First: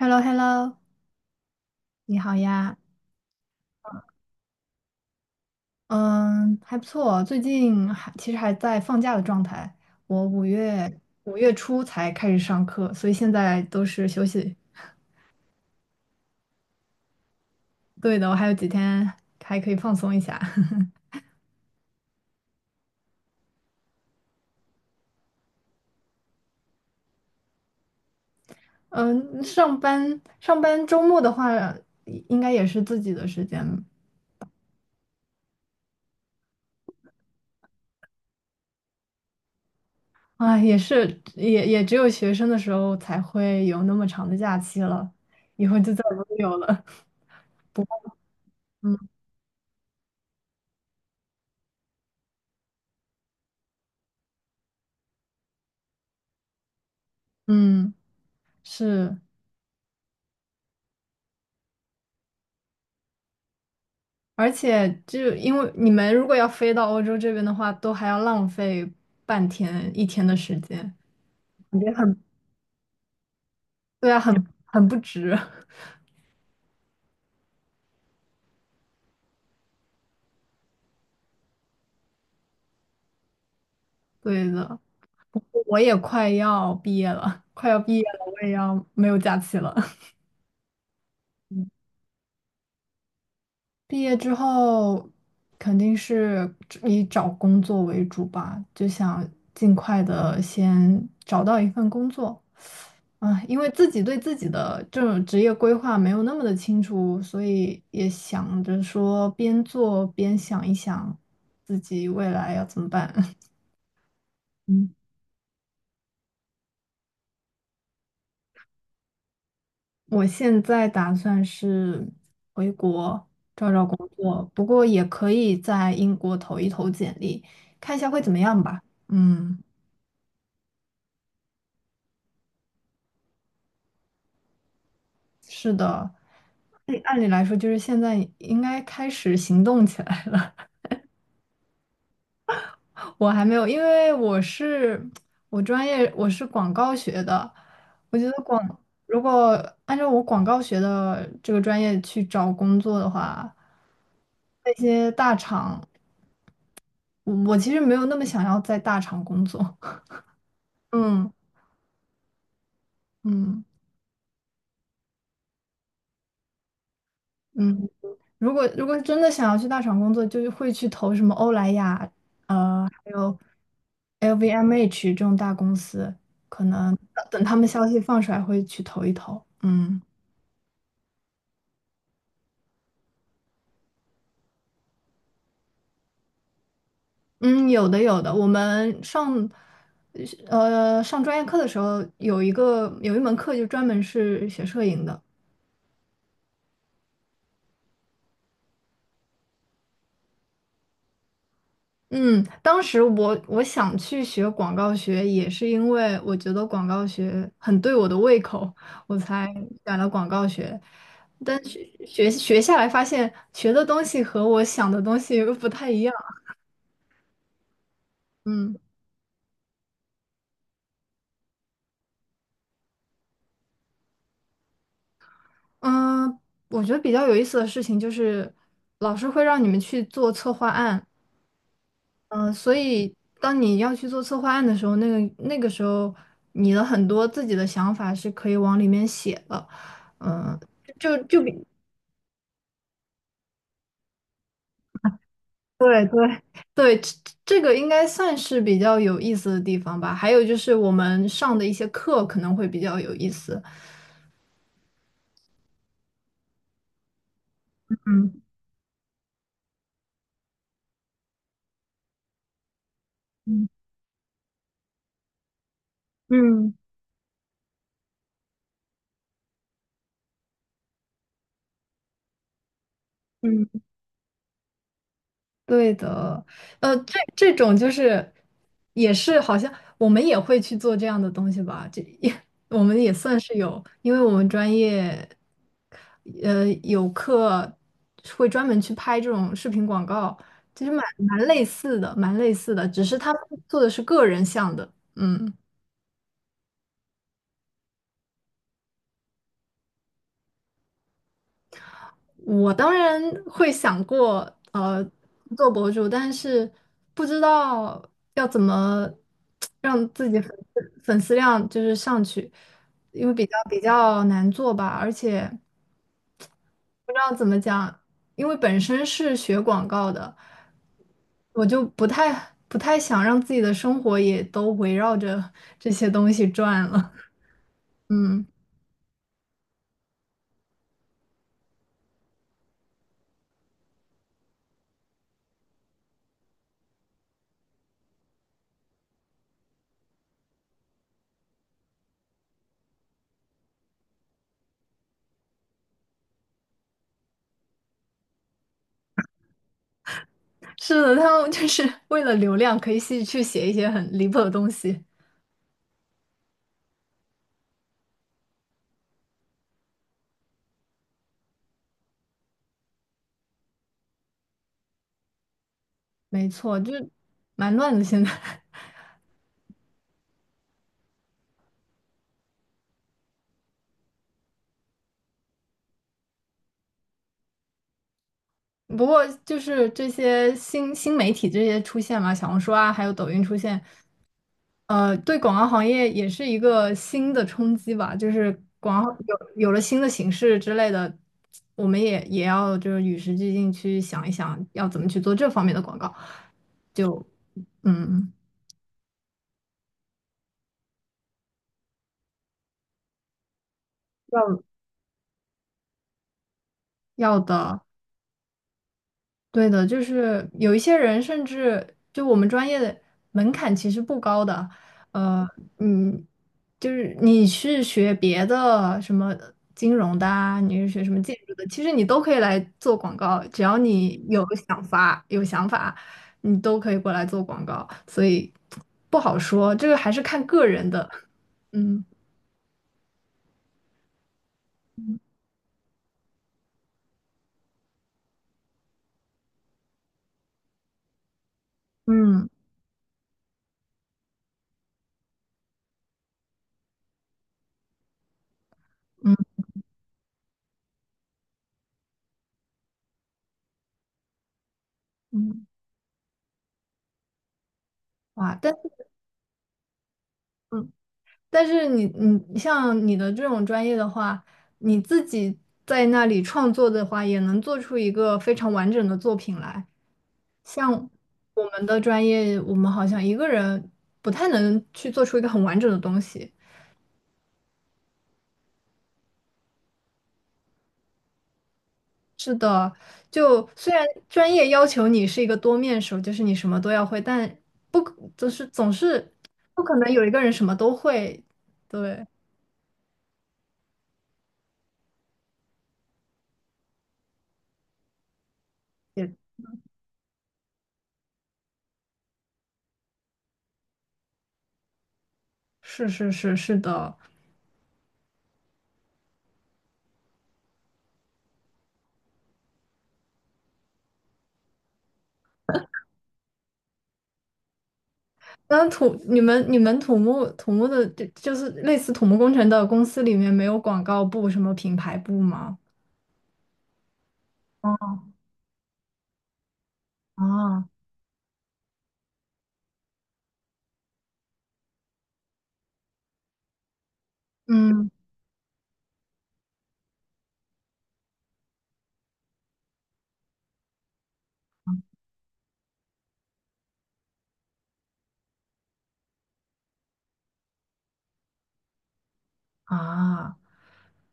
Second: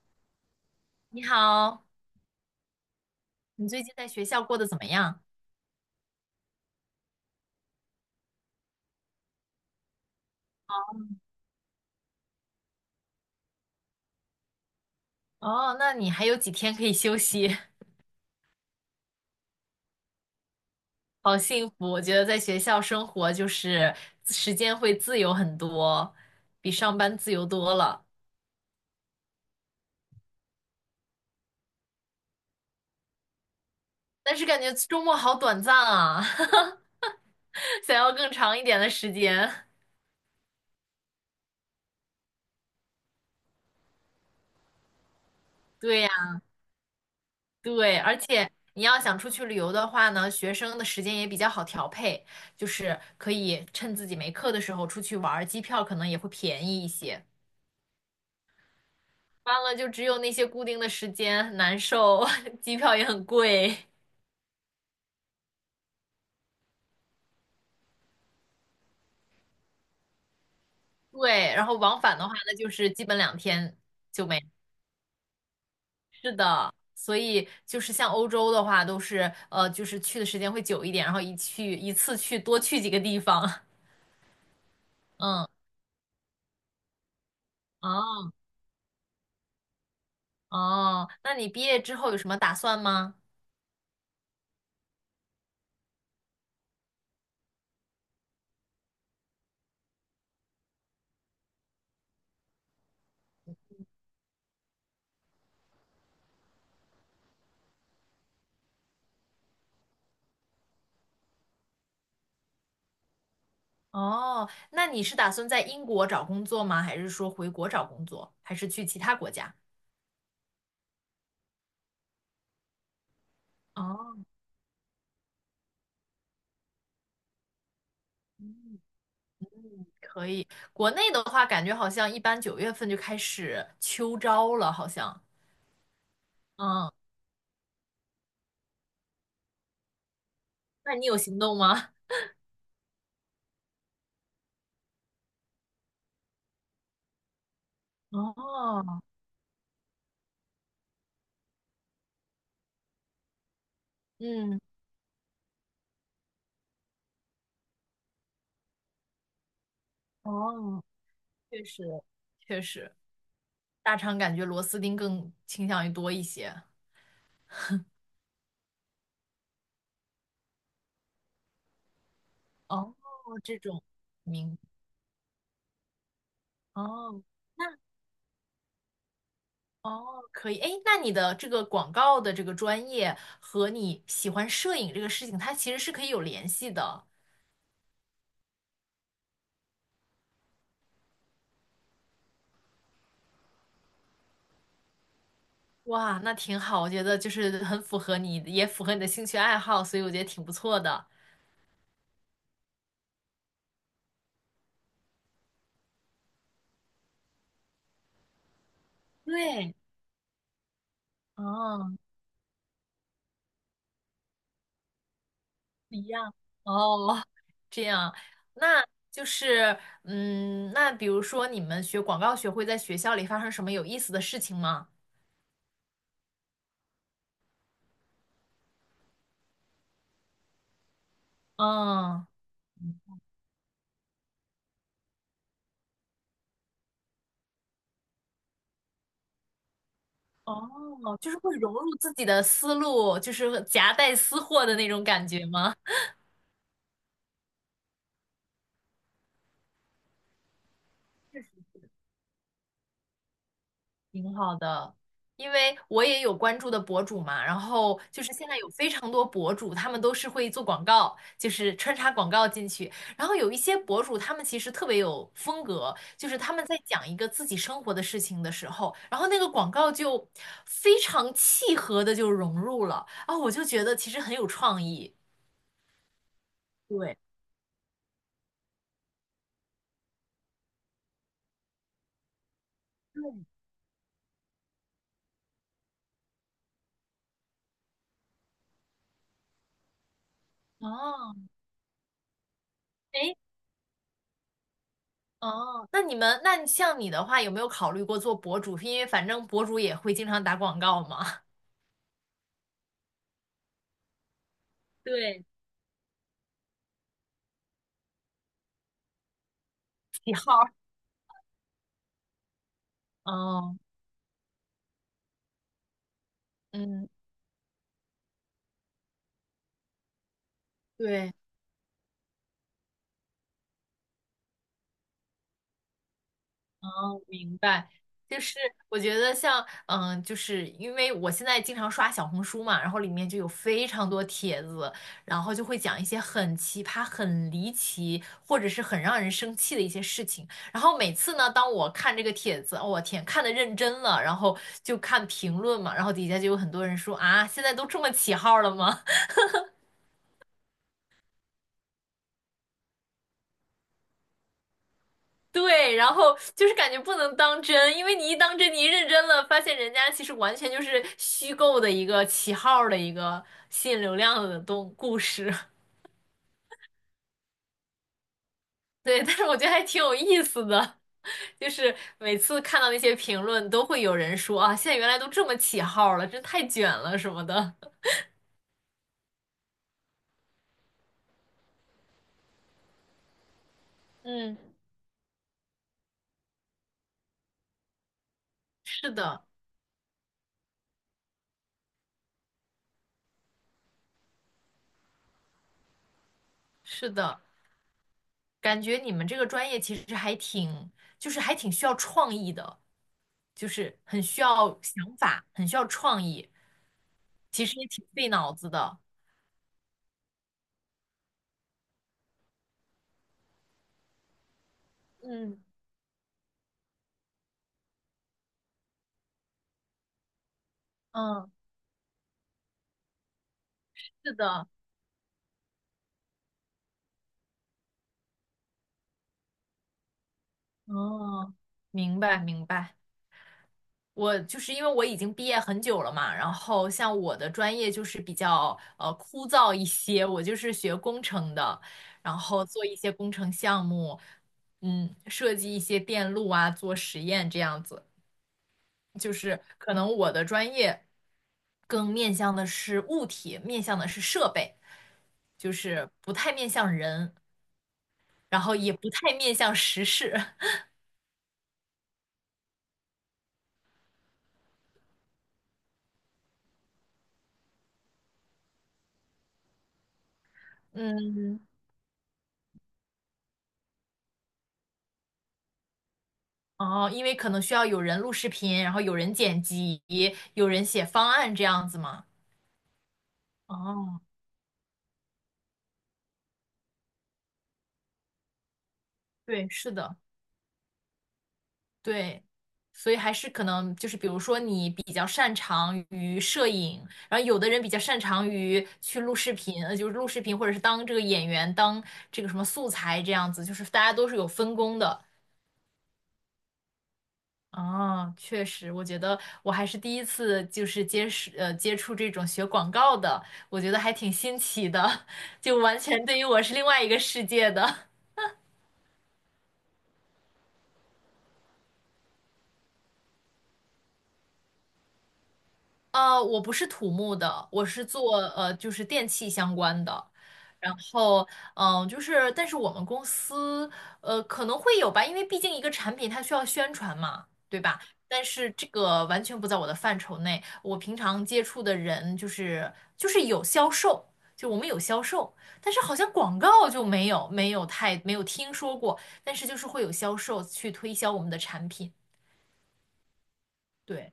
h e l l o h e l l o 你好，你好呀，你最近在学校过得怎么样？嗯，还不错，最近还其实还在放假的状态，我五月初才开始上课，所以现在都是休息。哦，那你还有几天可以休息。对的，我还有几天还可以放松一下。好幸福！我觉得在学校生活就是时间会自由很多，比上班自由多了。嗯，上班周末的话，应该也是自己的时间但是感觉周末好短暂啊，想要更长一点的时间。啊，也是也也只有学生的时候才会有那么长的假期了，以后就对再呀，也没有了。对，而且你要想出去旅游的话呢，学生的时间也比较好调配，就是可以趁自己没课的时候出去玩儿，机票可能也会便宜一些。嗯，是。完了就只有那些固定的时间，很难受，机票也很贵。而且就因为你们如果要飞到欧洲这边的话，都还要浪费半天一天的时间，对，然后感觉往返很，的话，那就是基本两天对啊，就很没。很不值。是的，所以就是像欧洲的话，都是就是去的时间会久一点，然后一次去多去几个地方。对的，不嗯，过我也快要毕业了，快要毕业了，哦我也要没有假期了。哦，那你毕 业之后有什么打算吗？毕业之后肯定是以找工作为主吧，就想尽快的先找到一份工作。啊，因为自己对自己的这种职业规划没有那么的清楚，所以也想着说边做边想一想自己未来要怎么办。哦，那嗯，你是打算在英国找工作吗？还是说回国找工作？还是去其他国家？我现在打算是回国找找工哦。作，不过也可以在英国投一投简历，看一下会怎么样吧。嗯。可以，国内的话，感觉好像一般九月份就开始秋招了，好像。是的，嗯，哎按理来说，就是现在应该开始行动起来了。那你有行动吗？我还没有，因为我是广告学的，我觉得广哦如果按照我广告学的这个专业去找工作的话，嗯，那些大厂，我其实没有那么想要在大厂工作。哦，嗯确实，确实，嗯大厂感觉螺丝钉更倾向于多一些。嗯。如果真的想要去大厂工作，就会去投什么欧莱雅，哦，还有 这种，明，LVMH 这种大公司。哦，等他们那消息放出来，会去投一投。嗯哦，可以。哎，那你的这个广告的这个专业和你喜欢摄影这个事情，它其实是可以有联系的。嗯，有的有的。我们上专业课的时候，有一门课就专门是学摄影的，哇，那挺好，我觉得就是很符合你，也符合你的兴趣爱好，所以我觉得挺不错的。嗯，当时我想去学广告学，也是因为我觉得广告学很对我的胃口，我才对，选了广告学。但学哦，学学下来，发现学的东西和我想的东西又不太一一样。样，哦，这样，嗯那就是，嗯，那比如说你们学广告学会在学校里发生什么有意思的事情吗？嗯。我觉得比较有意思的事情就是，老师会让你们去做策划案。嗯，嗯，所以当你要去做策划案的时候，那个时候，你的很多自己的想法是可以往里面写的。嗯，就哦，就是就比会融入自己的思路，就是夹带私货的那种感觉吗？对对对，这个应该算是比较有意思的地方吧。还有就是我们上的一些课可能会比较有意思。挺好的，因为我也有关注的博主嘛，然后就是嗯现在有非常多博主，他们都是会做广告，就是穿插广告进去。然后有一嗯些博主，他们其实特别有风格，就是他们嗯在讲一个自己生活的事情的时候，然后那个广告就非常契合的就融入了啊，我就嗯。觉得其实很有创意。对的，对，这种就是也是好像我们也会去做这样的东西吧，这也 我们也对，算是有，因为我们专业有课会专门去拍这种视频广告，其实蛮哦，蛮类似的，蛮类似的，只是他们哎。做的是个人像的，嗯。哦，那你们，那像你的话，有没有考虑过做博主？因为反正博主也会经常打广告嘛。我当然会想过，呃，对，做博主，但是不知道要怎么让自喜己粉号，丝粉丝量就是上去，因为比较比嗯较难做吧，而且嗯。不知道怎么讲，因为本身是学广告的，对，我就不太想让自己的生活也都围绕着这些东西转了。哦，明白，就嗯，是我觉得像，嗯，就是因为我现在经常刷小红书嘛，然后里面就有非常多帖子，然后就会讲一些很奇葩、很离奇，或者是很让人生气的一些事情。然后每次呢，当我看这个帖子，哦，我天，看的认真了，然后就看评论嘛，然后底下就有很多人说啊，现在都这么起号了吗？是的，他们就是为了流量可以去写一些很离谱的东西。对，然后就是感觉不能当真，因为你一当真，你一认真了，发现人家其实完全就是虚构的一个起号儿的一个吸引流量的东故事。没错，就是蛮乱的现在。对，但是我觉得还挺有意思的，就是每次看到那些评论，都会有人说啊，现在原来都这么起号儿了，真太卷了什么的。不过就是这些新媒体这些出现嘛，小红书啊，还有抖音出现，嗯，对广告行业也是一个新的冲击吧。就是广告是有的，有了新的形式之类的，我们也要就是与时俱进去想一想，要怎么去做这方面的广告，是就的，嗯感觉你们这个专业其实还挺，就是还挺需要创意的，就是很需要要想法，很需要创意。要其实的。也挺费脑子的。对的，就是有一些人，甚至就我们专业的门槛其实不高的，呃，嗯，嗯，就是你是学别的什么金融的啊，你是学什么建嗯，筑的，其实你都可以来做广告，只要你是有的，想法、有想法，你都可以过来做广告，所以不好说，这个还是看个人的，哦，嗯明白明白。我就是因为我已经毕业很久了嘛，然后像我的专业就是比较枯燥一些，我就是学工程的，然嗯后做一些工程项目，嗯，设计一些电路啊，做实验这样子。就嗯是可能我的专业更面向的是物体，面向的是设备，嗯，就是不太面向人。哇，然但。后也不太面向时事。但是你像你的这种专业的话，你自己在那里创作的话，也能做出一个非常完整的作品来。像嗯，我们的专业，我们好像一个人不太能去做出一个很完整的东西。哦，因为可能需要有人录视频，然后有人剪辑，有人写方案这样子嘛。是的，就虽然哦，专业要求你是一个多面手，就是你什么都要会，但不可就是总是对，不是可能的，有一个人什么都会。对，对，所以还是可能就是，比如说你比较擅长于摄影，然后有的人比较擅长于去录也视频，就是录视频或者是当这个演员，当这个什么素材这样子，就是大家都是有分工的。是是是是的。哦，确实，我觉得我还是第一次就是接触这种学广告的，我觉得还挺新奇的，就完全对于我是另外一个世界的。那你们土木的就是类似土木工程的公司里面没有广告部什么品牌部吗？我不是土木的，我是做就是电器相关的。啊，然后，嗯、就是，但是我们公司，可能会有吧，因为毕竟一个产品它需要宣传嘛，对吧？嗯但是这个完全不在我的范畴内。我平常接触的人就是有销售，就我们有销售，但是好像广告就没有听说过，但是就是会有销售去推销我们的产品，啊，对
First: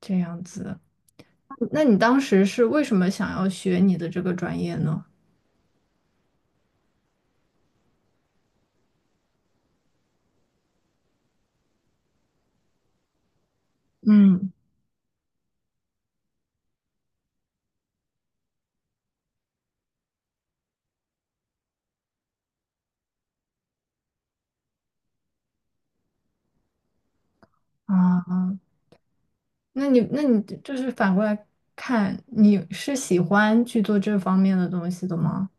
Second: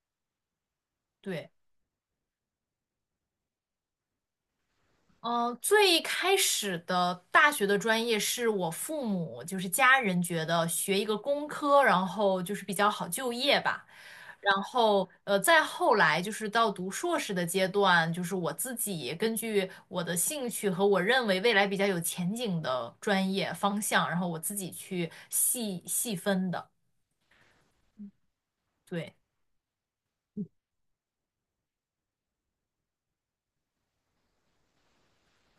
这样子。对。那你当时是为什么想要学你的这个专业呢？嗯，最开始的大学的专业是我父母，就是家人觉得学一个工科，然后就是比较好就业吧。嗯然后，再后来就是到读硕士的阶段，就是我自己根据我的兴趣和我认为未来比较有前景的专业方向，然后我自己去细细分的。啊，对，那你就是反过来看，你是喜欢去做这方面的东西的吗？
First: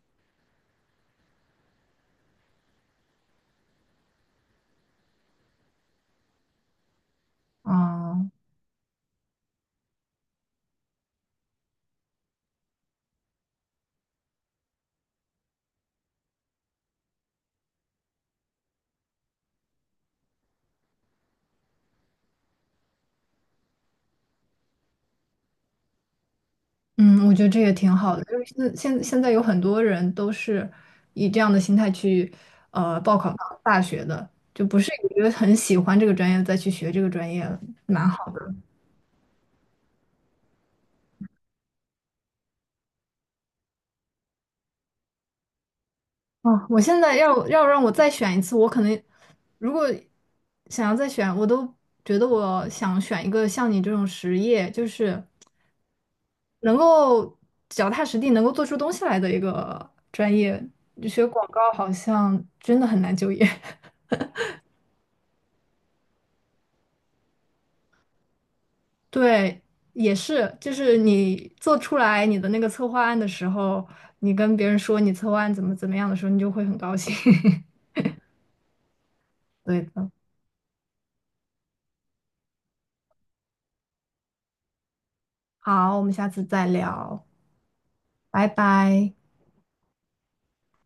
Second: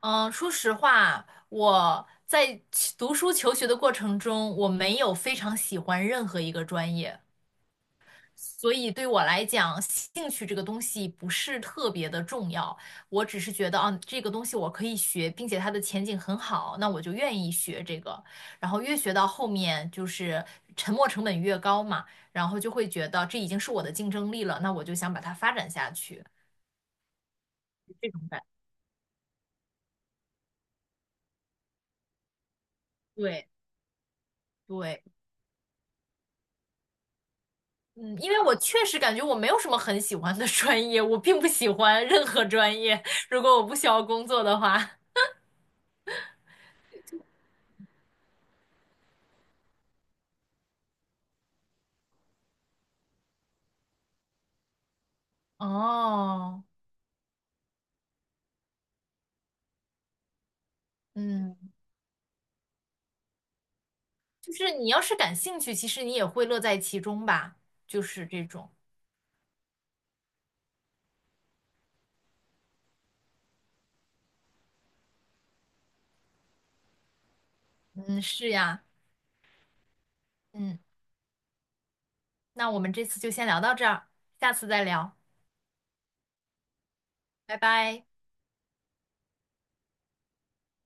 嗯，说实话，我在其读书求学的过程中，我没有非常喜欢任何一个专业。啊，所以对我来讲，兴趣这个东西不是特别的重要，我只是觉得啊，这个东西我可以学，并且它的前景很好，那我就愿意学这个。然后越学到后面，就是沉没成本越高嘛，然后就会觉得这已经是我的竞争力了，那我就想把它发展下去，嗯，我觉得这也挺这好种的，就感。是现在有很多人都是以这样的心态去报考大对大学的，就不是对，因为很喜欢这个专业再去学这个专业了蛮嗯，好因为我确实感觉我没有什么很喜欢的专业，我并不喜欢任何专业，如果我不需要工作的话。啊，哦我现在要让我再选一次，我可能如果想要再选，我都觉得我想选一个像你这种实业，就是 哦，能够脚踏实地，能够做出东西来的一个专业。学广告嗯。好像真的很难就业。就是你要是感兴趣，其实你也会乐在其中吧，就是这种。对，也是，就是你做出来你的那个策划案的时候，你跟别人说你策划案怎么怎么样的时候，你就会很高兴。嗯，是呀，对的，嗯，那我们这次就先聊到这儿，下次再聊，好，我们下次再聊，拜拜。拜拜。